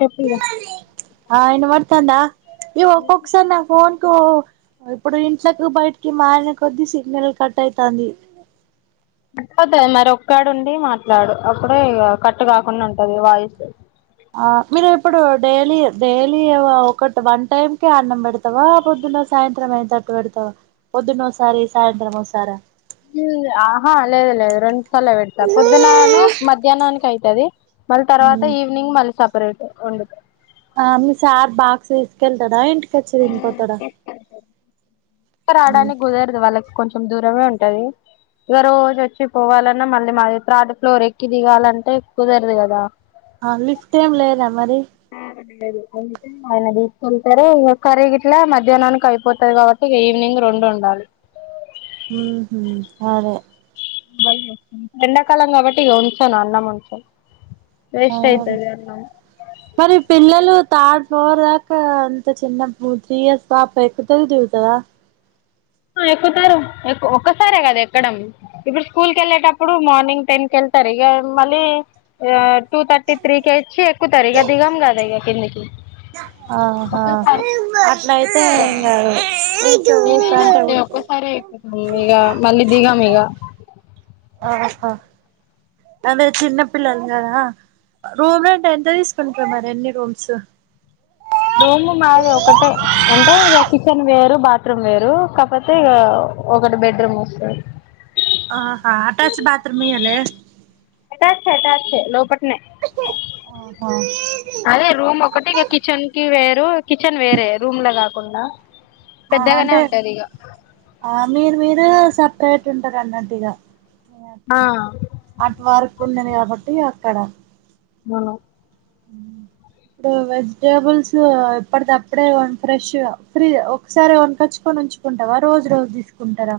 చెప్పిగా hello ఆ ఇనవాడ్తాందా ఇ ఒక్కొక్క సారి నా ఫోన్కు ఇప్పుడు ఇంట్లకు బయటికి మారిన కొద్దీ సిగ్నల్ కట్ అయితంది పోతది మరి ఒక్కాడుండి మాట్లాడు అప్పుడే ఇగ కట్టు కాకుండా ఉంటది వాయిస్ ఆ మీరు ఇప్పుడు డైలీ డైలీ ఒకటి వన్ టైమ్ కి అన్నం పెడతావా పొద్దున్న సాయంత్రం అయితట్టు పెడతావా పొద్దునోసారి సాయంత్రం ఒసారా ఆ హా లేదు లేదు రెండు సార్ పెడతా పొద్దున్నను మధ్యాహ్నానికి అయితు ంటది మళ్ తర్వాత ఈవినింగ్ మళ్ళీ స రైతే ఒండుతా ఆ మీ సార్ బాక్స్ తీస్కెళ్తడ ఇంట్ కచ్చరీన్పోతడా పరాడానే గుదర దవాల కొంచెం దూరమే ఉంటది ఇగా రోజు వచ్చి పోవాలన్నా మళ్ళీ మాది త్రాడ్ ఫ్లోర్ ఎక్కి దిగాలంటే కుదరదు కదా ఆ లిఫ్ట్ ఏం లేద మరి దు అయి ఆయన తీసుకెళ్తారు ఇక కరీగిట్లా మధ్యాహ్నానికి అయిపోతది కాబట్టి ఇక ఈవినింగ్ రెండు ఉండాలి మ్మ్ హూ సరే వ ఎండాకాలం కాబట్టి ఇగా ఉంచను అన్నం ఉంచను వేస్ట్ అవును అయితది అన్నం మరి పిల్లలు థర్డ్ ఫ్లోర్ దాకా అంత చిన్న బ త్రీ ఇయర్స్ పాప ఎక్కుతది దిగుతాదా ఎక్కుతారు ఎక్ ఒక్కసారే కదా ఎక్కడం ఇప్పుడు స్కూల్ క వెళ్ళేటప్పుడు మార్నింగ్ టెన్ క వెళ్తారు ఇగా మళ్ళీ టూ థర్టీ త్రీ కే ఇచ్చి ఎక్కుతారే ఇగ దిగం కాదా కిందికి అ ఆహా అట్లా అయితే ఇంగా నేనైనా అంతే ఒక్కసారి ఎక్కుతం ఇగా మళ్ళీ దిగాం ఇగా ఆహా అదే చిన్నపిల్లలు కదా రూమ్ రెంట్రూఎంత తీసుకుంటారు మరి ఎన్ని రూమ్స్ రూమ్ మాది ఒకటే అంటే కిచెన్ వేరు బాత్రూమ్ వేరు కాకపోతే ఇగాఒకటి బెడ్రూమ్ వస్తంది ఆహా అటాచ్ బాత్రూమ్ ఇయ్యలే టచ్చే టచ్ లోపటి స్నే ఆహా అరే రూమ్ ఒకటి కిచెన్ కి వే కిచెన్ వేరే రూమ్ ల కాకుండా ఆహ పెద్దగానే అంటే ఉంటది ఇక ఆ మీరు మీరు సపరేట్ ఉంటది అన్నట్టు ఈగ ఆ అట్వర్ ఉండది కాబట్టి అక్కడ మా మ ఇప్పుడు వెజిటేబుల్స్ ఎప్పటి అప్పుడే ఫ్రెష్ ఫ్రీ ఒకసారిన్ కచ్చుకొని ఉంచుకుంటావా రోజు రోజు తీసుకుంటారా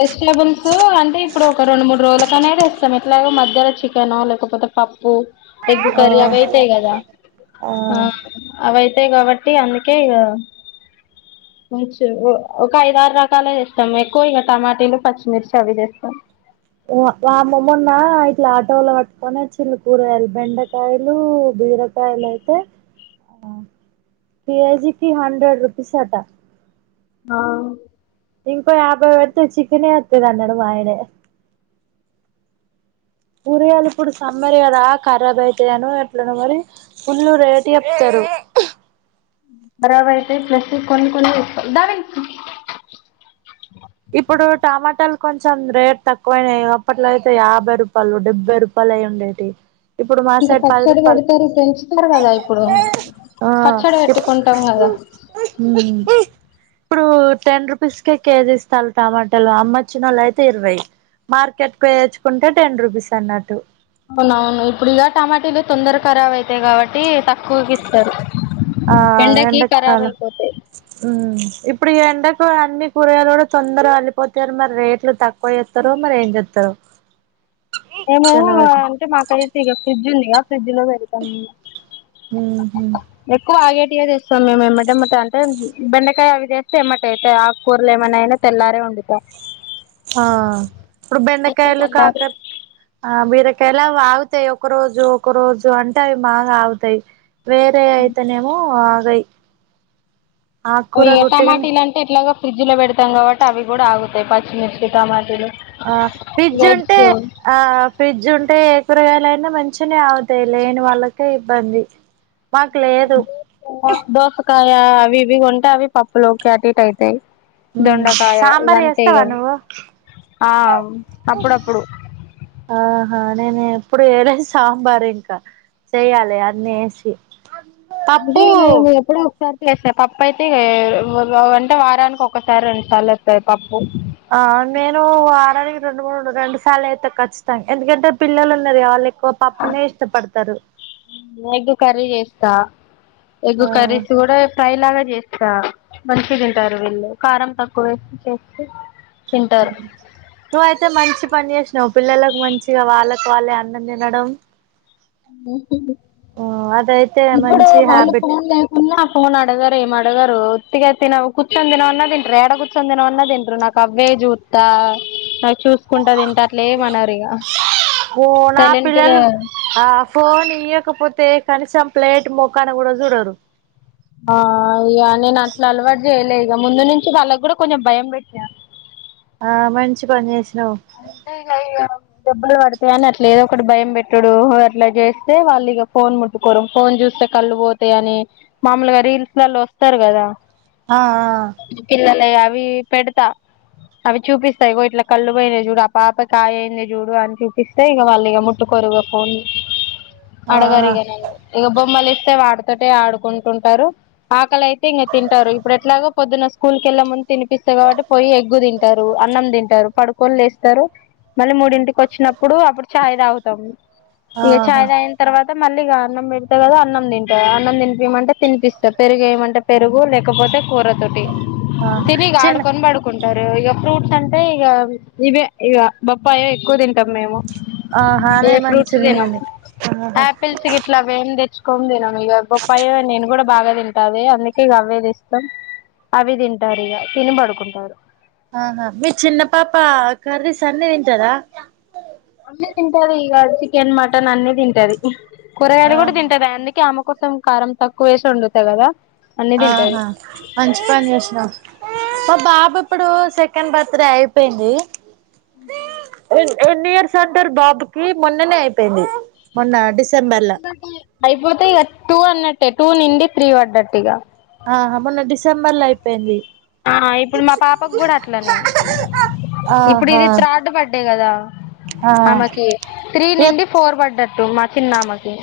వెజిటెబుల్స్ అంటే ఇప్పుడు ఒక రెండు మూడు రోజులకనే ఎట్లాగో మధ్యలో చికెన్ లేకపోతే పప్పు ఎగ్ ఆ కర్రీ అవైయితేయి కదా ఆ అవి అయితే కదా ఉంటె కాబట్టి అందుకే ఇగ ఒక ఐదు రకాలు ఇస్తాం ఎక్కువ ఇగ టమాటిలు పచ్చిమిర్చి అవి చేస్తాం వామ్మో మొన్న ఇట్లా ఆటోల పట్టుకొని చిల్లు కూరయలు బెండకాయలు బీరకాయలు అయితే ఆ కేజీకి హండ్రెడ్ రూపీస్ అట హ ఇంకో యాభై పెడితే చికెనే అత్తది అన్నాడు మా ఆయనే కూరగాలు ఇప్పుడు సమ్మర్ కదా ఖరాబ్ అయితను ఎట్లానో మరి ఫుల్లు రేట్ చెప్తారు ఖరాబ్ అయితే ప్లస్ కొన్ని కొన్ని తెచు ఇప్పుడు టమాటాలు కొంచెం రేట్ తక్కువయినాయి అప్పట్లో అయితే యాభై రూపాయలు డెబ్బై రూపాయలు అయి ఉండేవి ఇంకా పచ్చడి పెడితది పెంచుతారు కదా ఇప్పుడు ఆ పచ్చడి పెట్టుకుంటాం కదా ఇప్పుడు టెన్ రూపీస్ కేజీ ఇ బస్తాలు టమాటాలు అమ్మోచ్చిన వాళ్ళు అయితే ఇరవై మార్కెట్ పోయి తెచ్చుకుంటే టెన్ రూపీస్ అన్నట్టు అవునవును ఇప్పుడు ఇక టమాటలు తొందర ఖరాబ్ అయితాయి కాబట్టి తక్కువకి ఇస్తరు ఆ ఎండ కాల ఇప్పుడు ఈ ఎండకు అన్ని కూరగాయలు కూడా తొందరగా వడలిపోతారు మరి రేట్లు తక్కువ చేస్తారో మరి ఏం చెస్తారో మేము అంటే మాకైతే ఇగ ఫ్రిడ్జ్ ఉందిగ ఫ్రిడ్జ్ లో పెడతాం ఎక్కువ ఆగే [unintelligible] చేస్తాం మేము ఏమ్మటెమ్మటే అంటే బెండకాయ అవి చేస్తే ఎమ్మటే అయితాయ్, ఆకుకూరలు ఏమైనయినా తెల్లారే వండుతా. ఆ ఇప్పుడు బెండకాయలు కాకర్ ఆ బీరయ్ తెలా వాగుతాయి ఒక రోజు ఒక రోజు అంటే అవి బాగా ఆగుతాయి వేరే అయితేనేమో ఆగయ్. వియ్యి టమాటీలు అంటే ఎట్లగో ఫ్రిడ్జ్ లో పెడతాం కాబట్టి అవి కూడా ఆగుతాయి పచ్చిమిర్చి టమాటీలు ఆ ఫ్రిడ్జ్ వెజ్ ఉంటే ఆ ఫ్రిడ్జ్ ఉంటే కూరగాయలైనా మంచిగనే ఆగుతాయి లేని వాళ్ళకే ఇబ్బంది మాకు లేదు దోసకాయ దోసకాయ్ యా అవి ఇవి కొంటే అవి పప్పులోకి అటిటు అయితాయ్ దొండకాయ సాంబార్ ఇగంతే ఇగ చేస్తావా నువ్వు ఆ అప్పుడప్పుడు. ఆహా నేను ఎప్పుడు చేయలె సాంబార్ ఇంకా చెయ్యాలి అన్నీ వేసి అంటే పప్పు ఇ [unintelligible] ఎప్పుడో ఒకసారి చేస్స పప్పు అయితే వ వంటే వారానికి ఒక్కసారి రెండు సార్లు వస్తాది పప్పు ఆ నేను వారానికి రెండు మూడు రెండు సార్లు అయితే ఖచ్చితం ఎందుకంటే పిల్లలు ఉన్నది వాళ్ళ ఒక పప్పునే ఇష్టపడతరు స్త ఎగ్ కర్రీస్ కూడా ఫ్రై లాగా చేస్ ఇగ మంచిగ తింటారు వీళ్ళు కారం తక్కువ వేసి చేస్తే తింటారు నువ్వు అయితే మంచి పనిచేసినవ్ పిల్లలకు మంచిగా వాళ్ళకు వాళ్ళే అన్నం తినడం ఆ అదైతే ఇప్పుడు మంచి వాళ్ళు హ్యాబిట్ ఫోన్ లేకున్నా ఫోను అడగరు ఏం అడగరు ఒత్తిగా తిన కూర్చొని తినమన్నా తింటరు ఏడ కూర్చొని తినమన్నా తింటరు నాకు అవ్వే చూతా చూసుకుంటా తింట అట్లే ఏమనరు ఇక ఓ నా సైలెంట్గా పిల్లలు ఆ ఫోన్ ఇయ్యకపోతే కనీసం ప్లేట్ మోకాన కూడా చూడరు ఆ ఇయ్య నేను అట్లా అలవాటు చేయలే ఇక ముందు నుంచి వాళ్ళకి కూడా కొంచెం భయం పెట్టిన ఆ మంచి పని చేసి అంటె ఇగ [unintelligible] దెబ్బలు పడతాయి అని అట్లా ఏదో ఒకటి భయం పెట్టడు అట్లా చేస్తే, వాళ్ళు ఇక ఫోన్ ముట్టుకోరు ఫోన్ చూస్తే కళ్ళు పోతా అని, మామూలుగా రీల్స్ లలో వస్తారు కదా ఆ పిల్లల అవి పెడతా అవి చూపిస్తాయి ఇగొ ఇట్లా కళ్ళు పోయిన చూడు అపాప కాయయింది చూడు అని చూపిస్తే ఇక మళ్ళీ ఇక ముట్టు కొరు ఇగపో ఆ ఆహా హడగరిగా న ఇ బొమ్మల ే వాడుతోటె ఆడుకుంటుంటారు, ఆకలి అయితే ఇంక తింటారు ఇప్పుడు ఎట్లాగా పొద్దున్న స్కూల్ కెళ్ళ ముందు తినిపిస్తా కాబట్టి పోయి ఎగ్గు తింటారు, అన్నం తింటారు పడుకోని లే వస్తారు మళ్ళీ మూడింటికి వచ్చినప్పుడు అప్పుడు చాయ్ తాగుతాం ఏ ఆహా చాయ్ తగిన తర్వాత మళ్ళీగా అన్నం పెడతే కదా అన్నం తింట, అన్నం తినిపియమంటే తినిపిస్తా, పెరుగు ఏయమంటే పెరుగు లేకపోతే కూర తోటి ఆహా తినీగ చిన్న ఆడ్కొ బడుకొ ఇతారు ఇ ఫ్రూట్స్ అంటే ఇగా ఇవే ఇక బప్పాయో ఎక్కువ తింటాం మేము ఆహా ఏ అదే ఫ్రూట్స్ మంచిది తినం అని ఆహా ఆపిల్స్ గిట్లా అవేమి తెచ్చు కొందినా మీగ బోప్పాయ నేను కూడా బాగా తింటాది అందుకేగా అవే దెస్తాం అవి తింటారు ఇగ తిని పడుకుంటారు ఆహా మీ చిన్న పాప కర్రీస్ అన్నీ తింటదా అన్నే తింటాది ఇగ చికెన్ మటన్ అన్నీ తింటాది కూరగాయలు ఆహా కూడా తింటాది అందుకే ఆమెకో తం కారం తక్కువ వేసి ఉండుతా కదా అన్ని తింటది ఆహా మంచి పని జేషినా మా బాబు ఇప్పుడు సెకండ్ బర్త్ డే అయిపోయింది ఎన్ ఎన్ని ఇయర్స్ అంటారు బాబుకిి మొన్ననే అయిపోయింది మొన్న డిస్ అయిపోతే ఇక టూ అన్నట్ టే టూ నుండి త్రీ పడ్డట్టు ఇగా ఆ మొన్న డిసెంబర్ లో అయిపోయింది ఆ ఇప్పుడు మా పాపకు కూడా అట్లనే ఇప్పుడు ఆహా ఇది త్రాడ్ బడ్డే కదా ఆ ఆమెకి త్రీ ఇగ నిండి ఫోర్ పడ్డట్టు మా చిన్నామకి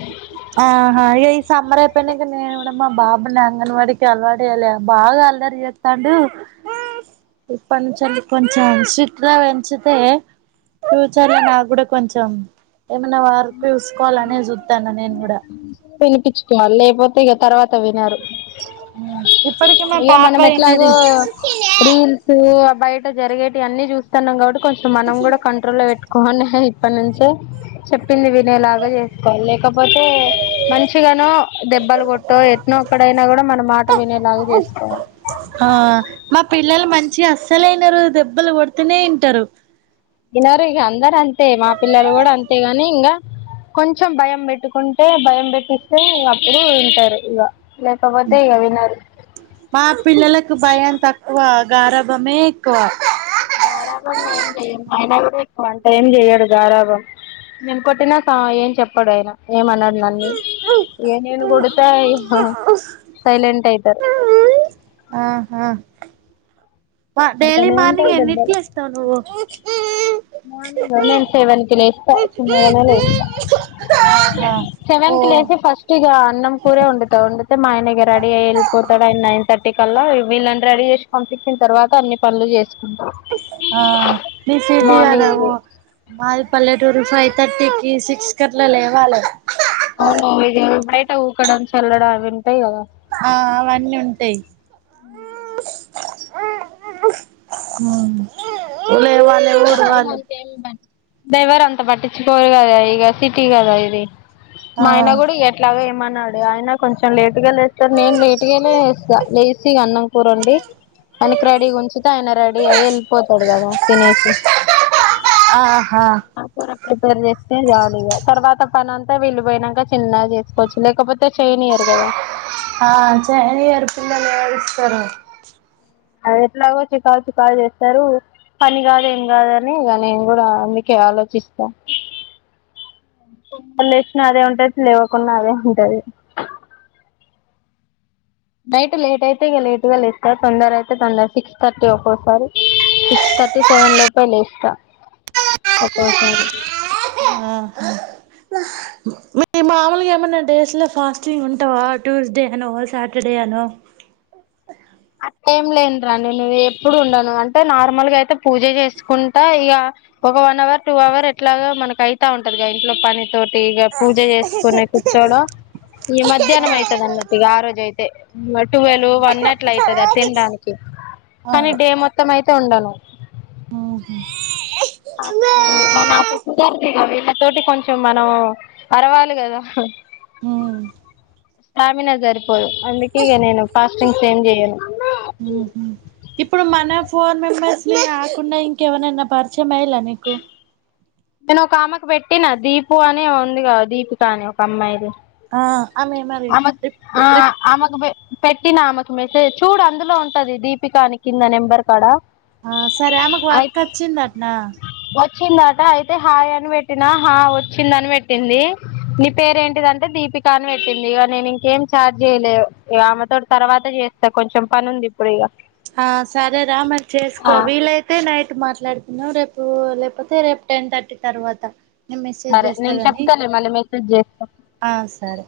తనకి నేను కూడా మా బాబాని అంగన్వాడికి అలవాటు చేయాలి బాగా అల్లరి చేత్తాండు ఇప్పటి నుంచెల్లి కొంచెం సిట్గా పెంచితే ఫ్యూచర్ లో నాకు కూడా కొంచెం ఏమైనా వర్క్ చూసుకోవాలనే చూత్తానా నేను వినిపించుకోవాలి లేకపోతే ఇక తర్వాత వినరు ఇప్పుటికి మా ఇక పాప మనం ఎట్లాగో ఎన్నది రీల్స్ బయట జరిగేటి అన్ని చూస్తున్నాం కాబట్ కొంచెం మనం కూడా కంట్రోల్ లో పెట్టుకొని ఇప్పడ్నుంచే చెప్ పింది వినేలాగా చేసుకోవాలి లేకపోతే మంచిగానో దెబ్బలు కొట్టో ఎట్నో ఒక్కడైనా కూడా మన మాట వినేలాగా చేసుకోవాలి ఆ మా పిల్లలు మంచిగ అస్సలు ఇనరు దెబ్బలు కొడుతూనే ఇంటారు వినరు ఇగ అందరు అంతే మా పిల్లలు కూడా అంతేగాని ఇంగా కొంచెం భయం పెట్టుకుంటే భయం పెట్టిస్తే ఇగ అప్పుడు వింటారు ఇగ మా పిల్లలకు భయంతకు ఆ గారబమే ఎక్కువ గారాబం ఏంజెయం ఐన గూడ అంట ఏం చెయ్యడు గారాబం నేను కొట్టినాక ఏం చెప్పడు ఆయన ఏమన్నాడు నన్ని ఏ నేను కొడితే ఆ సైలెంట్ అయి సరే ఆహా మా డైలీ పడతనే ఉంటాయి మార్నింగ్ ఎన్నింటికి దెబ్బలు లేస్తావు నువ్వు మార్నింగ్ నేను సెవెన్ కి లేస్తా చిన్నగా లేస్తా ఆహా సెవెన్ ఓ కి లేచి ఫస్ట్ ఇగ అన్నం కూరే వండుతా ఒండితే మా ఆయన రెడీ అయి వెళ్ళిపోతడు ఆయన నైన్ థర్టీ కల్లా వీళ్ళని రెడీ చేసి పంపించిన తర్వాత అన్ని పనులు చేసుకుంటా ఆ మీ సిటీ గద మార్నింగ్ ఓ మాది పల్లెటూరు సై థర్టీకి సిక్స్ కట్లా లేవాలే అవును ఇగ ఇపుడైతే ఊక్కడంత చల్లడా అవి ఉంటాయి కదా ఆ అవన్నీ ఉంటయి [inaudible] అంతే ఏముండది దవడ అంత పట్టించుకోడు కదా ఇక సిటీ కాదండీ ఆ మాయన కూడ ఎట్లా మీరు అన్నాడు ఆయన కొంచెం లేటు గా లేస్తాడు నేను లేటుగే లేస్తా లేసి అన్నంకూరొండి మనకి రెడీగా ఉంచితే ఆయన రెడీ అయి వెళ్ళిపోతాడు కదా తినేసి ఆహా ప్రిపేర్ చేస్తే జాలీగా తర్వాత పని అంతా వెళ్ళిపోయినక చిన్నగా చేసుకోవచ్చు లేకపోతే చైనియర్ కదా ఆ చెయ్నియరు పిల్లలు ఏడుస్తరు అది ఎట్లాగో చుకాలు చుకాలు చేస్తారు పని కాదు ఏం కాదని ఇగ నేను కూడా అందుకే ఆలోచిస్తా లేచినా అదే ఉంటది లేవకున్న అదే ఉంటది నైట్ లేటు అయితే ఇగ లేట్ గా లేస్తా తొందర అయితే తొందర సిక్స్ థర్టీ ఒక్కోసారి సిక్స్ థర్టీ సెవెన్ లోపే లేస్తా ఒక్కోసారి మ మామూలుగా ఏమైన్నా డేస్ లో ఫాస్టింగ్ ఉంటావా ట్యూస్డే అనో సాటర్డే అనో ఏం లేను రాణి నే ఎప్పుడు ఉండను అంటే నార్మల్గా అయితే పూజ చేసుకుంటా ఇగ ఒక వన్ అవర్ టూ అవర్ ఎట్లాగ మనకైతా ఉంటదిగా ఇంట్లో పని తోటి ఇగ పూజ చేసుకొనే కూర్చోడం ఈ మధ్యాహ్నం ఆ ఐతది అన్నట్టు ఆ రోజు అయితే టువెల్ వనట్ల అయి లేదా తినడానికి కానీ డే మొత్తం అయి ఉండడు మ్మ్ హ్మ్ ఫాస్టింగు ఇగ నాకు కూడా ఇగ వీళ్లకి తోటి కొంచెం మనం అరవాలి కదా మ్మ్ స్వామినగర్ కే అందుకే ఇగ నేను ఫాస్టింగ్స్ ఏం చేయను ఉహు ఇప్పుడు మన ఫోర్ మెంబర్స్ ని కాకుండా ఇంకెవరినైనా పరిచయం అయిండ్ల నీకు నేను ఒక ఆమెకు పెట్టినా దీపు అని ఉంది కా దీపిక అని ఒక అమ్మాయి ఆ ఆమె ఏమన్న రిచ్ ఆ కి ఆమెకు పె పెట్టిన ఆమెకు మెసేజ్ చూడు అందులో ఉంటది దీపికని కింద నెంబర్ కాడ ఆ సరే ఆమెకు వర్క్ వచ్చింద అటనా చిన్నయితే అయితే హాయ్ అని పెట్టినా హా వచ్చిందని పెట్టింది నీ పేర ఏంటిదంటే దీపిక అని పెట్టింది ఇక నేను ఇంకేం చాట్ చేయలేదు ఇక ఆమెతోటి తర్వాత చేస్తా కొంచెం పని ఉంది ఇప్పుడు ఇక ఆ సరేరా మరి చేసుకో ఆ వీలైతే నైట్ మర్ మాట్లాడుకుందాం రేపూ లేపోతే రేపు టెన్ థర్టి తర్వాత. నేను మెసేజ్ సరే చేస్తా నేను గాని చెప్తాలే మళ్ళీ మెసేజ్ చేస్త. ఆ సరే